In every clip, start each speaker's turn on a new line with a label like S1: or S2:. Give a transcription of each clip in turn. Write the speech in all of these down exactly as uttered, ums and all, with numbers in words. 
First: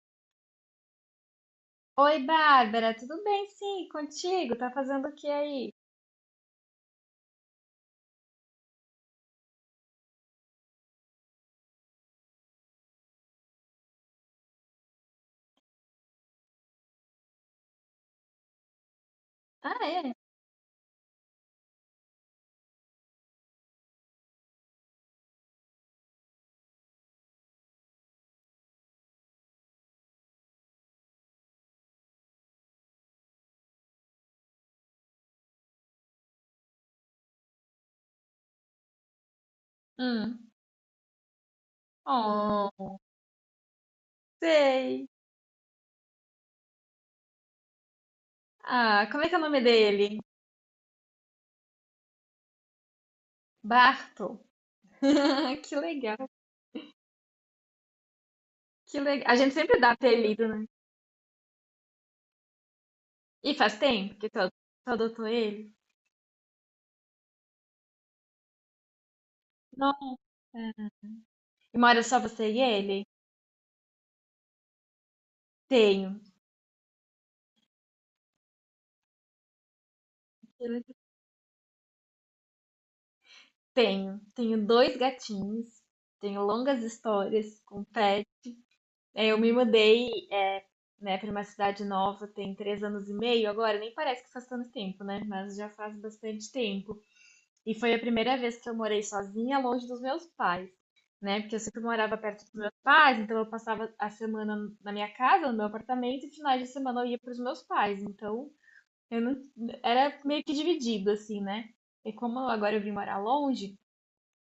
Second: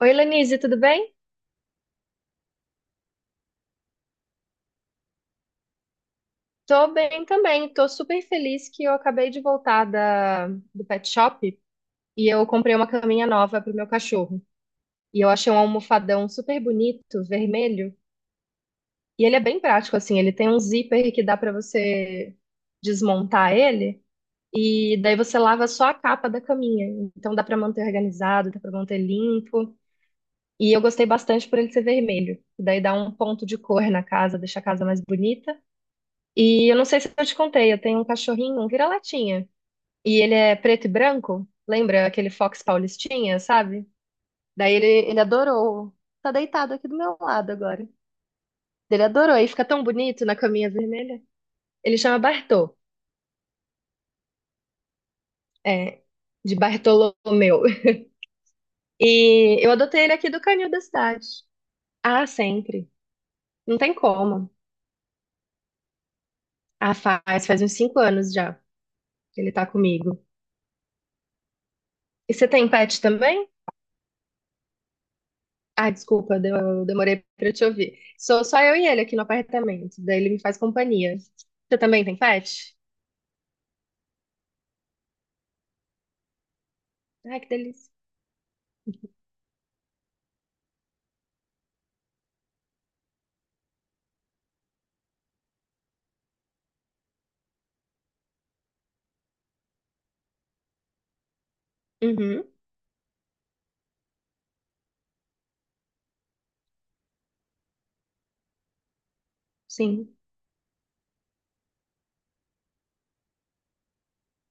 S1: Oi, Lenise, tudo bem?
S2: Oi, Bárbara, tudo bem? Sim, contigo? Tá fazendo o que aí?
S1: Tô bem também. Tô super feliz que eu acabei de voltar da, do pet shop e eu comprei uma caminha nova pro meu cachorro. E eu achei um almofadão super bonito, vermelho. E ele é bem
S2: Ah,
S1: prático,
S2: é?
S1: assim. Ele tem um zíper que dá pra você desmontar ele e daí você lava só a capa da caminha. Então dá pra manter organizado, dá pra manter limpo. E eu gostei bastante por ele ser vermelho. Daí dá um ponto de cor na casa, deixa a casa mais bonita. E eu não sei se eu te contei, eu tenho um cachorrinho, um vira-latinha. E ele
S2: Hum.
S1: é preto e branco. Lembra aquele Fox
S2: Oh,
S1: Paulistinha, sabe? Daí ele,
S2: sei.
S1: ele adorou. Tá deitado aqui do meu lado agora. Ele
S2: Ah, como é
S1: adorou.
S2: que é o
S1: Aí
S2: nome
S1: fica tão
S2: dele?
S1: bonito na caminha vermelha. Ele chama Bartô.
S2: Barto. Que
S1: É,
S2: legal,
S1: de Bartolomeu.
S2: que legal. A gente
S1: E eu
S2: sempre dá
S1: adotei ele aqui do
S2: apelido, né?
S1: canil da cidade. Ah, sempre.
S2: E faz
S1: Não tem
S2: tempo que tu
S1: como.
S2: tu adotou ele?
S1: Ah, faz, faz uns cinco anos já. Ele tá
S2: Nossa.
S1: comigo.
S2: E mora só
S1: E
S2: você
S1: você
S2: e
S1: tem pet
S2: ele?
S1: também? Ah,
S2: Tenho.
S1: desculpa, deu- eu demorei pra te ouvir. Sou só eu e ele aqui no apartamento. Daí ele me faz companhia. Você também tem pet?
S2: Tenho. Tenho dois gatinhos. Tenho longas
S1: Ai, que
S2: histórias com
S1: delícia.
S2: pets. É, eu me mudei, é, né, para uma cidade nova tem três anos e meio agora, nem parece que faz tanto tempo, né? Mas já faz bastante tempo. E foi a primeira vez que eu morei sozinha, longe dos meus pais, né? Porque eu sempre morava perto
S1: Uhum,
S2: dos meus pais, então eu passava a semana na minha casa, no meu apartamento, e finais de semana eu ia para os meus pais. Então eu não
S1: sim,
S2: era meio que dividido assim, né? E como agora eu vim morar longe,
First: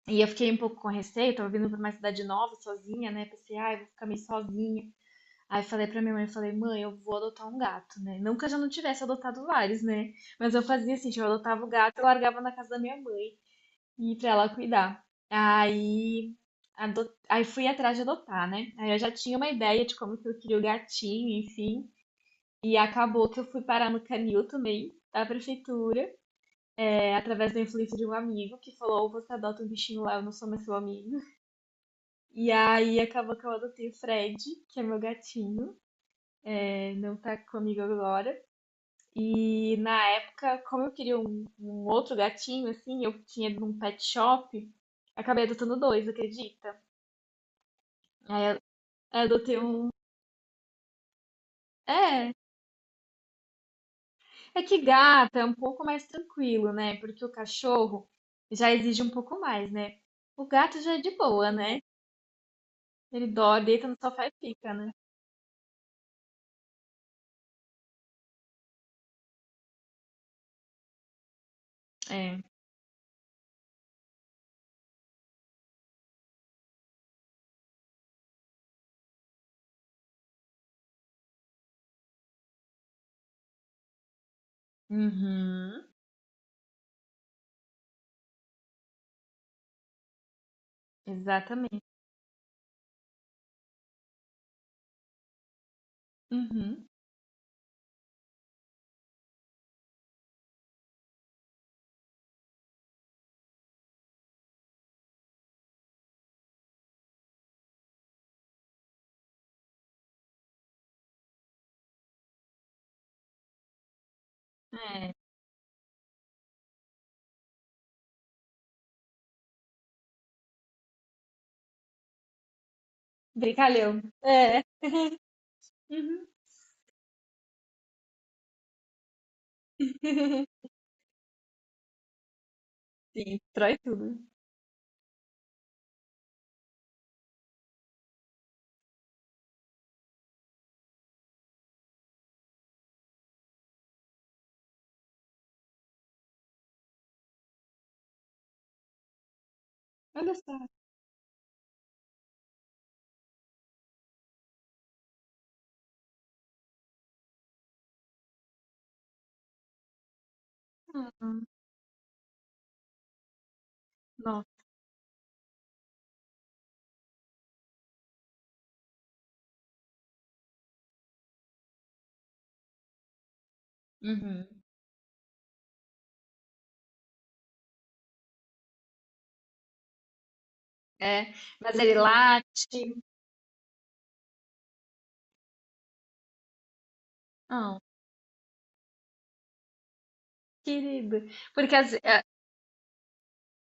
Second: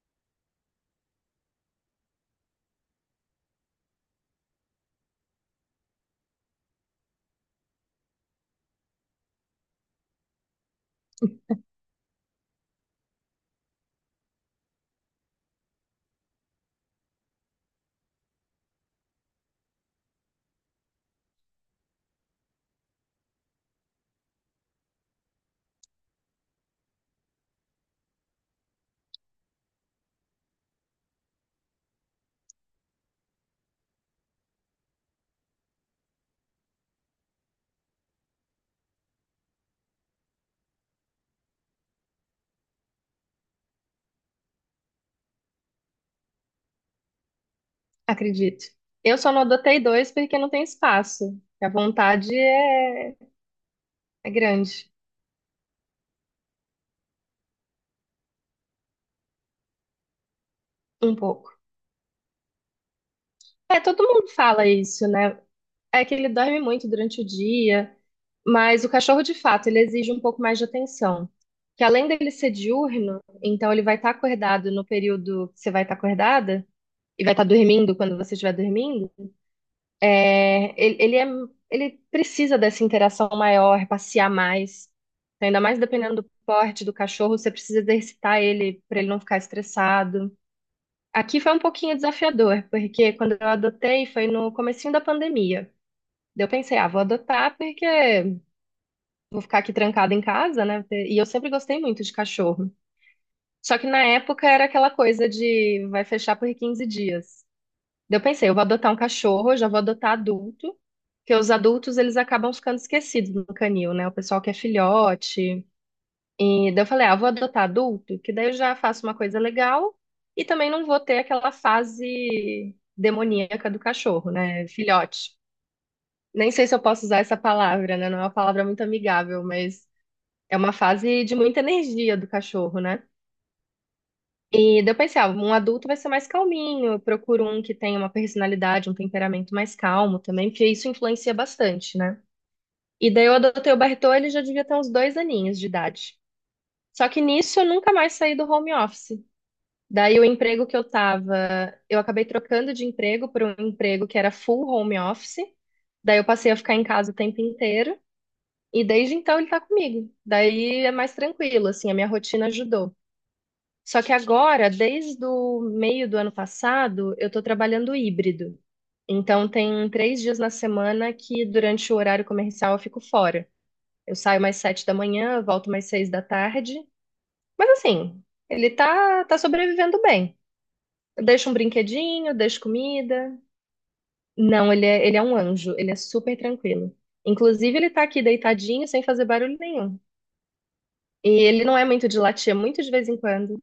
S2: e eu fiquei um pouco com receio, tava vindo para uma cidade nova sozinha, né? Pensei, ah, eu vou ficar meio sozinha. Aí falei pra minha mãe, falei, mãe, eu vou adotar um gato, né? Não que eu já não tivesse adotado vários, né? Mas eu fazia assim, tipo, eu adotava o gato, eu largava na casa da minha mãe e pra ela cuidar. Aí, ado... aí fui atrás de adotar, né? Aí eu já tinha uma ideia de como que eu queria o gatinho, enfim. E acabou que eu fui parar no canil também, da prefeitura, é, através da influência de um amigo que falou: ou você adota um bichinho lá, eu não sou mais seu amigo. E aí acabou que eu adotei o Fred, que é meu gatinho, é, não tá comigo agora. E na época, como eu queria um, um outro gatinho, assim, eu tinha ido num pet shop, acabei adotando dois, acredita? Aí eu aí eu
S1: acredito. Eu só não
S2: adotei
S1: adotei
S2: um.
S1: dois porque não tem espaço. A
S2: É,
S1: vontade é, é
S2: é que
S1: grande,
S2: gata é um pouco mais tranquilo, né? Porque o cachorro já exige um pouco mais, né? O gato já é de
S1: um
S2: boa,
S1: pouco.
S2: né? Ele dorme,
S1: É,
S2: deita no
S1: todo
S2: sofá
S1: mundo
S2: e
S1: fala
S2: fica, né?
S1: isso, né? É que ele dorme muito durante o dia, mas o cachorro, de fato, ele exige um pouco mais de atenção. Que além dele
S2: É.
S1: ser diurno, então ele vai estar acordado no período que você vai estar acordada, e vai estar dormindo quando você estiver dormindo, é, ele, ele, é, ele precisa dessa interação maior, passear mais. Então, ainda mais
S2: Uhum.
S1: dependendo do porte do cachorro, você precisa exercitar ele para ele não ficar estressado. Aqui foi um
S2: Exatamente.
S1: pouquinho desafiador, porque quando eu adotei foi no comecinho da pandemia. Daí eu pensei,
S2: Uhum.
S1: ah, vou adotar porque vou ficar aqui trancada em casa, né? E eu sempre gostei muito de cachorro. Só que na época era aquela coisa de vai fechar por quinze dias. Daí eu pensei, eu vou adotar um cachorro, eu já vou adotar adulto, porque os adultos eles acabam ficando esquecidos no canil, né? O pessoal que é filhote. E daí eu falei, ah, vou adotar adulto, que daí eu já faço uma coisa legal e também não vou ter aquela fase demoníaca do
S2: Brincalhão.
S1: cachorro,
S2: É.
S1: né? Filhote.
S2: Uhum.
S1: Nem sei se eu posso usar essa palavra, né? Não é uma palavra muito amigável, mas é uma fase de muita energia do cachorro, né?
S2: Sim, destrói tudo.
S1: E daí eu pensei, ah, um adulto vai ser mais calminho, eu procuro um que tenha uma personalidade, um temperamento mais calmo também, porque isso influencia bastante, né? E daí eu adotei o Bartô, ele já devia ter uns dois aninhos de idade. Só que nisso eu nunca mais saí do home office. Daí o
S2: Olha
S1: emprego
S2: só.
S1: que eu tava, eu acabei trocando de emprego por um emprego que era full home office. Daí eu passei a ficar em casa o tempo inteiro. E desde então ele tá comigo. Daí é mais
S2: Uhum.
S1: tranquilo, assim, a minha rotina ajudou. Só que
S2: Nossa.
S1: agora, desde o meio do ano passado, eu estou trabalhando híbrido. Então, tem três dias na semana que, durante o horário comercial, eu fico fora. Eu saio
S2: Uhum.
S1: mais sete da manhã, volto mais seis da tarde. Mas, assim, ele tá, tá sobrevivendo bem. Eu
S2: É,
S1: deixo um
S2: mas ele
S1: brinquedinho, deixo
S2: late.
S1: comida. Não, ele é, ele é um anjo, ele é super tranquilo. Inclusive,
S2: Ah,
S1: ele tá aqui deitadinho, sem fazer barulho nenhum.
S2: querido.
S1: E ele
S2: Porque
S1: não é
S2: as-
S1: muito de latir, é muito de vez em quando.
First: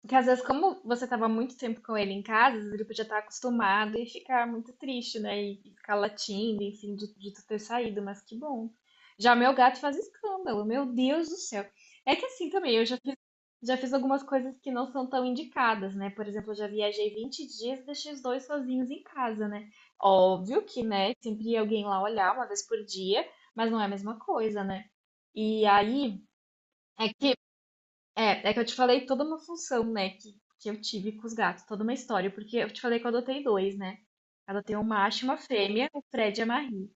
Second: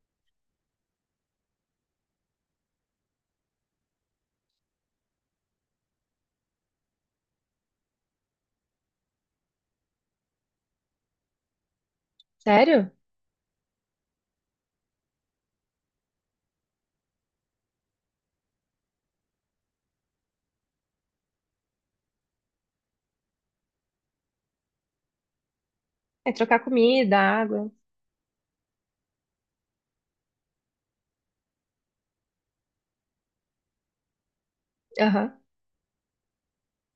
S2: Porque às vezes, como você estava muito tempo com ele em casa, às vezes ele podia estar acostumado e ficar muito triste, né? E e ficar latindo, enfim, de, de tu ter saído, mas que bom. Já meu gato faz escândalo, meu Deus do céu. É que assim também, eu
S1: Sério?
S2: já fiz, já fiz algumas coisas que não são tão indicadas, né? Por exemplo, eu já viajei vinte dias e deixei os dois sozinhos em casa, né? Óbvio que, né, sempre ia alguém lá olhar uma vez por dia, mas não é a mesma coisa, né? E aí,
S1: É trocar
S2: é
S1: comida,
S2: que
S1: água.
S2: é, é que eu te falei toda uma função, né, que, que eu tive com os gatos, toda uma história, porque eu te falei que eu adotei dois, né? Eu adotei um macho e uma
S1: Aham.
S2: fêmea, o Fred e a Marie.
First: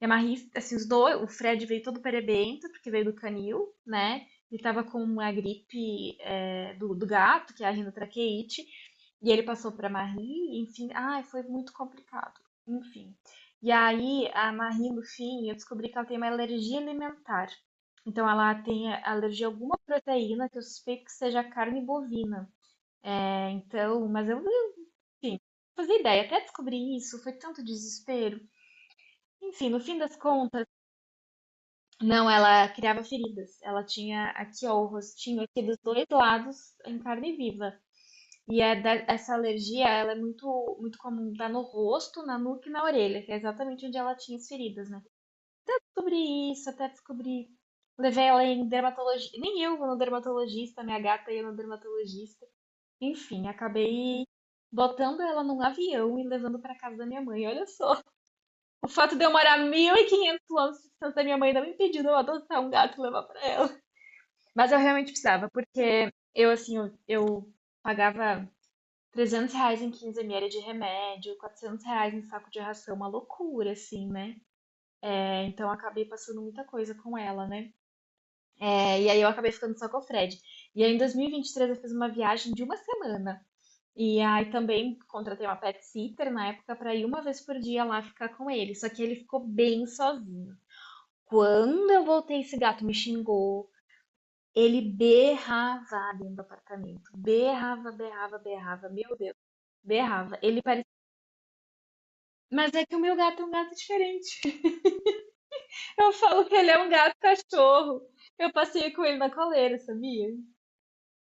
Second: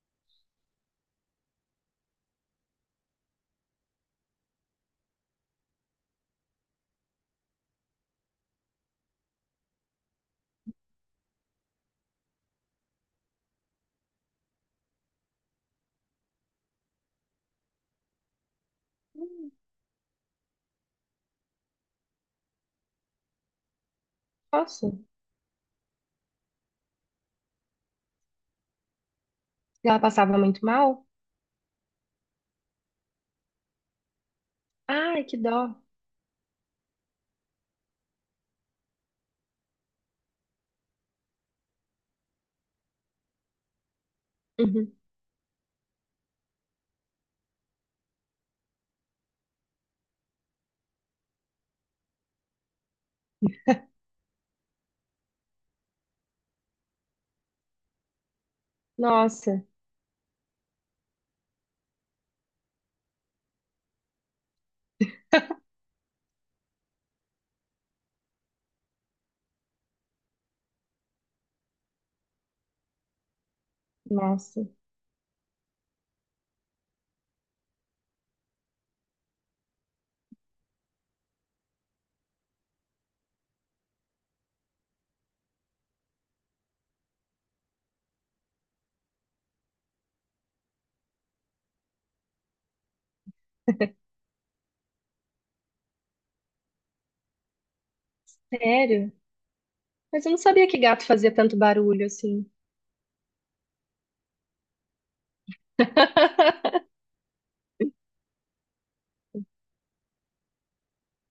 S2: E a Marie, assim, os dois, o Fred veio todo perebento, porque veio do canil, né? Ele tava com a gripe é, do, do gato, que é a rinotraqueite, e ele passou pra Marie, enfim, ai, foi muito complicado. Enfim. E aí, a Marie, no fim, eu descobri que ela tem uma alergia alimentar. Então, ela tem alergia a alguma proteína que eu suspeito que seja carne bovina. É, então, mas eu,
S1: Nossa,
S2: enfim, não fazia ideia. Até descobrir isso, foi tanto desespero. Enfim, no
S1: e
S2: fim
S1: ela
S2: das
S1: passava muito
S2: contas.
S1: mal?
S2: Não, ela criava feridas. Ela tinha aqui, ó, o
S1: Ai, que
S2: rostinho
S1: dó.
S2: aqui dos dois lados em carne viva. E é da- essa alergia, ela é muito, muito comum, dá no rosto, na nuca e na orelha, que é exatamente onde ela tinha as feridas,
S1: Uhum.
S2: né? Descobri isso, até descobri. Levei ela em dermatologista. Nem eu vou no dermatologista, minha gata ia no dermatologista. Enfim, acabei botando ela num avião e levando pra casa da minha mãe. Olha só. O fato de eu morar
S1: Nossa,
S2: mil e quinhentos quilômetros de distância da minha mãe não me impediu de eu adotar um gato e levar pra ela. Mas eu realmente precisava, porque eu, assim, eu, eu pagava trezentos reais em quinze ml de remédio, quatrocentos reais em saco de ração, uma loucura, assim, né?
S1: nossa.
S2: É, então eu acabei passando muita coisa com ela, né? É, e aí eu acabei ficando só com o Fred. E aí em dois mil e vinte e três eu fiz uma viagem de uma semana. E aí também contratei uma pet sitter na época pra ir uma vez por dia lá ficar com ele. Só que ele ficou bem sozinho. Quando eu voltei, esse gato me xingou. Ele berrava dentro do apartamento. Berrava, berrava, berrava.
S1: Sério?
S2: Meu Deus,
S1: Mas eu não
S2: berrava. Ele
S1: sabia que
S2: parecia.
S1: gato fazia tanto barulho assim.
S2: Mas é que o meu gato é um gato diferente. Eu falo que ele é um gato cachorro. Eu passeio com ele na coleira, sabia?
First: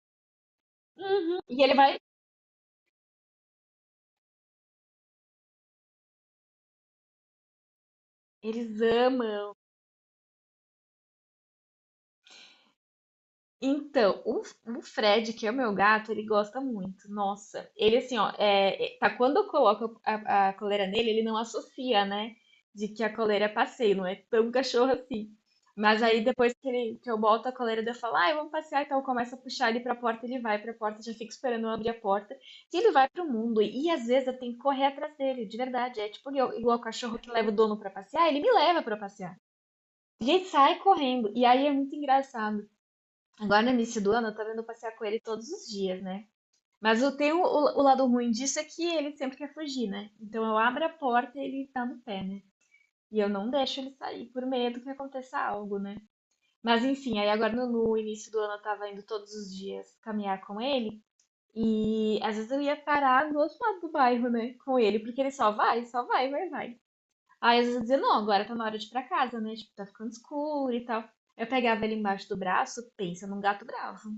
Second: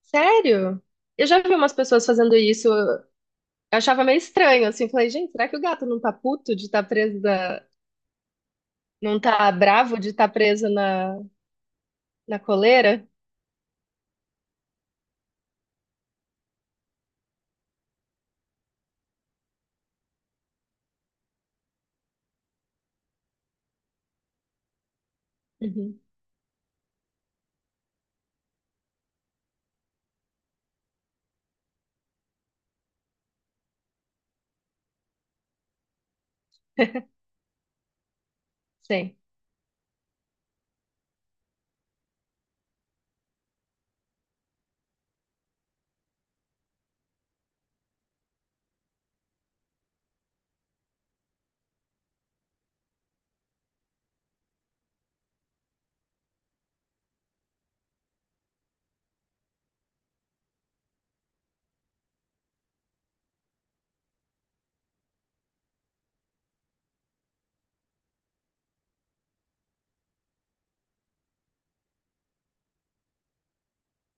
S1: Sério? Eu já vi
S2: E
S1: umas
S2: ele vai.
S1: pessoas fazendo isso. Eu achava meio estranho, assim. Falei, gente, será que o gato não tá puto de estar preso da...
S2: Eles
S1: Não tá
S2: amam.
S1: bravo de estar preso na, na coleira?
S2: Então, o, o Fred, que é o meu gato, ele gosta muito. Nossa, ele assim, ó, é, é- tá, quando eu coloco a, a coleira nele, ele não associa, né? De que a coleira é passeio, não é tão cachorro assim.
S1: Uhum.
S2: Mas aí depois que, ele, que eu boto a coleira, daí eu falo, ah, vamos passear, então eu começo a puxar ele pra porta, ele vai pra porta, já fico esperando eu abrir a porta, e ele vai pro mundo. E às vezes eu tenho que correr atrás dele, de verdade. É tipo igual, igual o cachorro que leva o dono pra passear, ele me leva pra
S1: Sei,
S2: passear. E ele sai correndo. E aí é muito engraçado. Agora no início do ano eu tô vendo passear com ele todos os dias, né? Mas eu tenho o, o lado ruim disso é que ele sempre quer fugir, né? Então eu abro a porta e ele tá no pé, né? E eu não deixo ele sair por medo que aconteça algo, né? Mas enfim, aí agora no, no início do ano eu tava indo todos os dias caminhar com ele. E às vezes eu ia parar do outro lado do bairro, né? Com ele, porque ele só vai, só vai, vai, vai. Aí às vezes eu dizia, não, agora tá na hora de ir pra casa, né? Tipo, tá ficando escuro e tal. Eu pegava ele embaixo do braço, pensa num gato bravo.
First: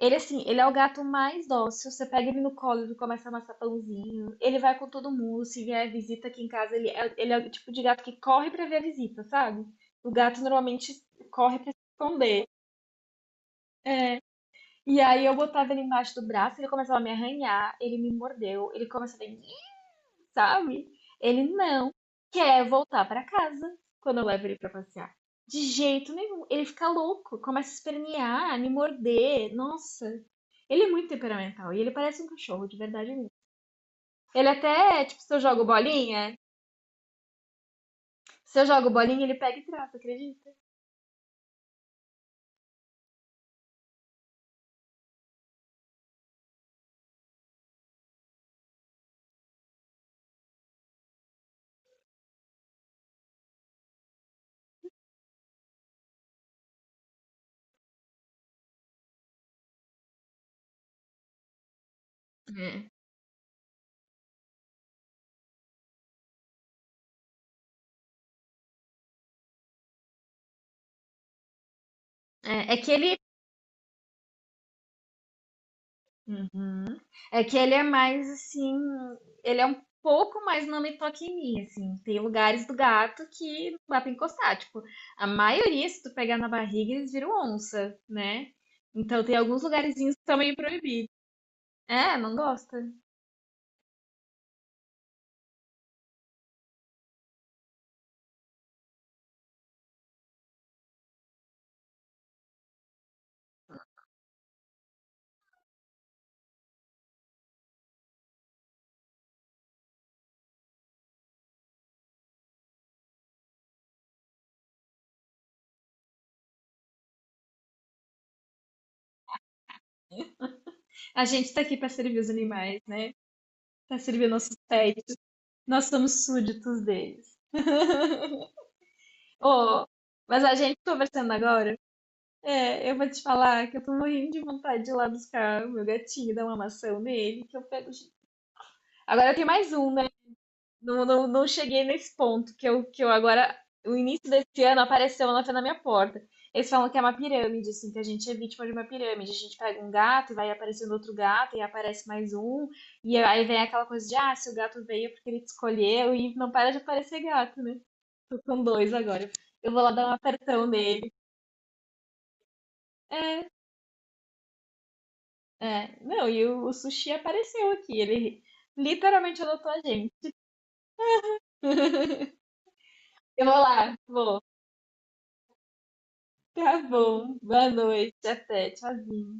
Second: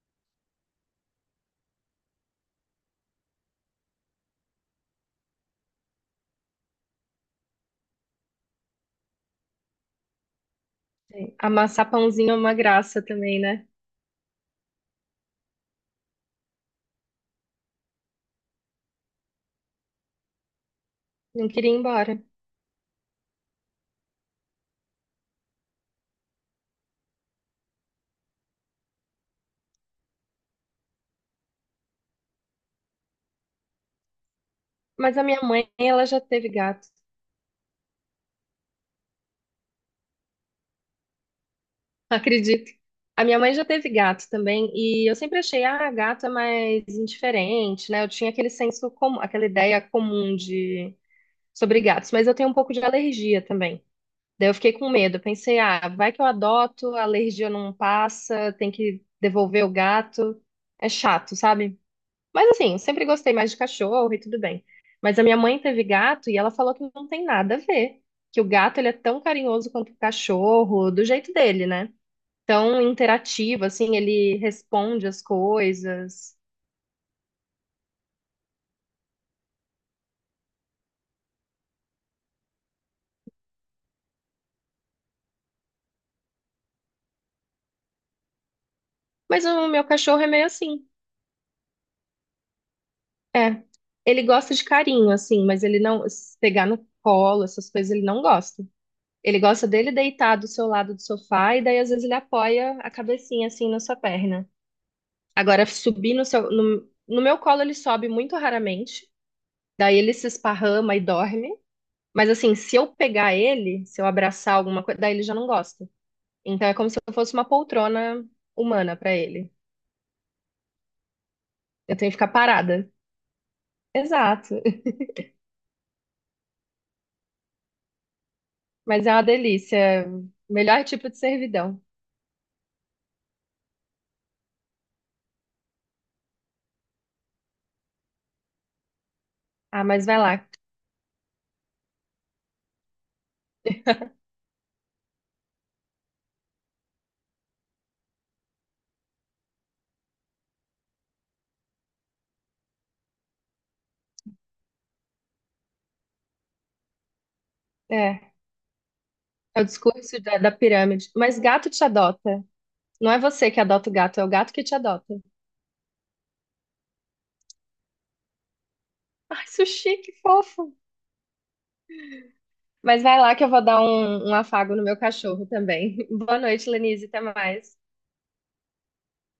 S2: Ele, assim, ele é o gato mais dócil. Você pega ele no colo, ele começa a amassar pãozinho. Ele vai com todo mundo. Se vier visita aqui em casa, ele é, ele é o tipo de gato que corre pra ver a visita, sabe? O gato normalmente
S1: sei.
S2: corre pra se
S1: Amassar pãozinho é
S2: esconder.
S1: uma graça também, né?
S2: É. E aí eu botava ele embaixo do braço, ele começava a me arranhar, ele me mordeu, ele começava a me, sabe?
S1: Não
S2: Ele
S1: queria ir
S2: não
S1: embora.
S2: quer voltar pra casa quando eu levo ele pra passear. De jeito nenhum. Ele fica louco, começa a espernear, me morder. Nossa, ele é muito temperamental e ele parece um cachorro, de verdade mesmo. Ele até,
S1: Mas
S2: tipo,
S1: a
S2: se
S1: minha
S2: eu jogo
S1: mãe, ela já
S2: bolinha,
S1: teve gato.
S2: se eu jogo bolinha, ele pega e trata, acredita?
S1: Acredito. A minha mãe já teve gato também, e eu sempre achei, ah, gato é mais indiferente, né? Eu tinha aquele senso comum, aquela ideia comum de sobre gatos, mas eu tenho um pouco de alergia também. Daí eu fiquei com medo, eu pensei, ah, vai que eu adoto, a alergia não passa, tem que devolver o gato. É chato, sabe? Mas assim, eu sempre gostei mais de cachorro e tudo bem. Mas a minha mãe teve gato e ela falou que não tem nada a ver, que o gato ele é tão carinhoso quanto o cachorro, do jeito dele, né?
S2: É, é é
S1: Tão
S2: que ele.
S1: interativo, assim, ele responde as coisas.
S2: Uhum. É que ele é mais assim. Ele é um pouco mais não me toque em mim, assim. Tem lugares do gato que não dá pra encostar. Tipo, a maioria, se tu pegar na barriga, eles viram onça, né? Então tem
S1: Mas
S2: alguns
S1: o meu
S2: lugarzinhos
S1: cachorro
S2: que
S1: é
S2: são
S1: meio
S2: meio
S1: assim.
S2: proibidos. É, não gosta.
S1: É. Ele gosta de carinho, assim, mas ele não. Se pegar no colo, essas coisas, ele não gosta. Ele gosta dele deitar do seu lado do sofá e daí às vezes ele apoia a cabecinha assim na sua perna. Agora, subir no seu. No, no meu colo ele sobe muito raramente. Daí ele se esparrama e dorme. Mas assim, se eu pegar ele, se eu abraçar alguma coisa, daí ele já não gosta. Então é como se eu fosse uma poltrona humana pra ele.
S2: A gente tá aqui pra
S1: Eu tenho que
S2: servir
S1: ficar
S2: os animais,
S1: parada.
S2: né? Pra servir nossos
S1: Exato.
S2: pets. Nós somos súditos deles.
S1: Mas é uma
S2: Oh,
S1: delícia.
S2: mas a gente
S1: Melhor tipo de
S2: conversando agora,
S1: servidão.
S2: é, eu vou te falar que eu tô morrendo de vontade de ir lá buscar o meu gatinho, dar uma maçã nele, que eu pego. Agora tem mais
S1: Ah,
S2: um,
S1: mas
S2: né?
S1: vai lá.
S2: Não, não, não cheguei nesse ponto que eu, que eu, agora. O início desse ano apareceu na na minha porta. Eles falam que é uma pirâmide, assim, que a gente é vítima de uma pirâmide. A gente pega um gato e vai aparecendo outro gato, e aparece mais um, e aí vem aquela coisa de, ah, se o gato veio é porque ele te escolheu, e não para de aparecer gato, né?
S1: É,
S2: Tô com dois agora.
S1: é o
S2: Eu vou lá dar um
S1: discurso da, da
S2: apertão
S1: pirâmide.
S2: nele.
S1: Mas gato te adota. Não é você que adota o gato, é o gato que te adota.
S2: É, não, e o, o Sushi apareceu aqui. Ele literalmente
S1: Ai,
S2: adotou a
S1: sushi, que
S2: gente.
S1: fofo. Mas vai lá que
S2: Eu
S1: eu
S2: vou
S1: vou dar
S2: lá,
S1: um, um
S2: vou.
S1: afago no meu cachorro também. Boa noite,
S2: Tá
S1: Lenise. Até
S2: bom. Boa
S1: mais.
S2: noite. Até. Tchauzinho.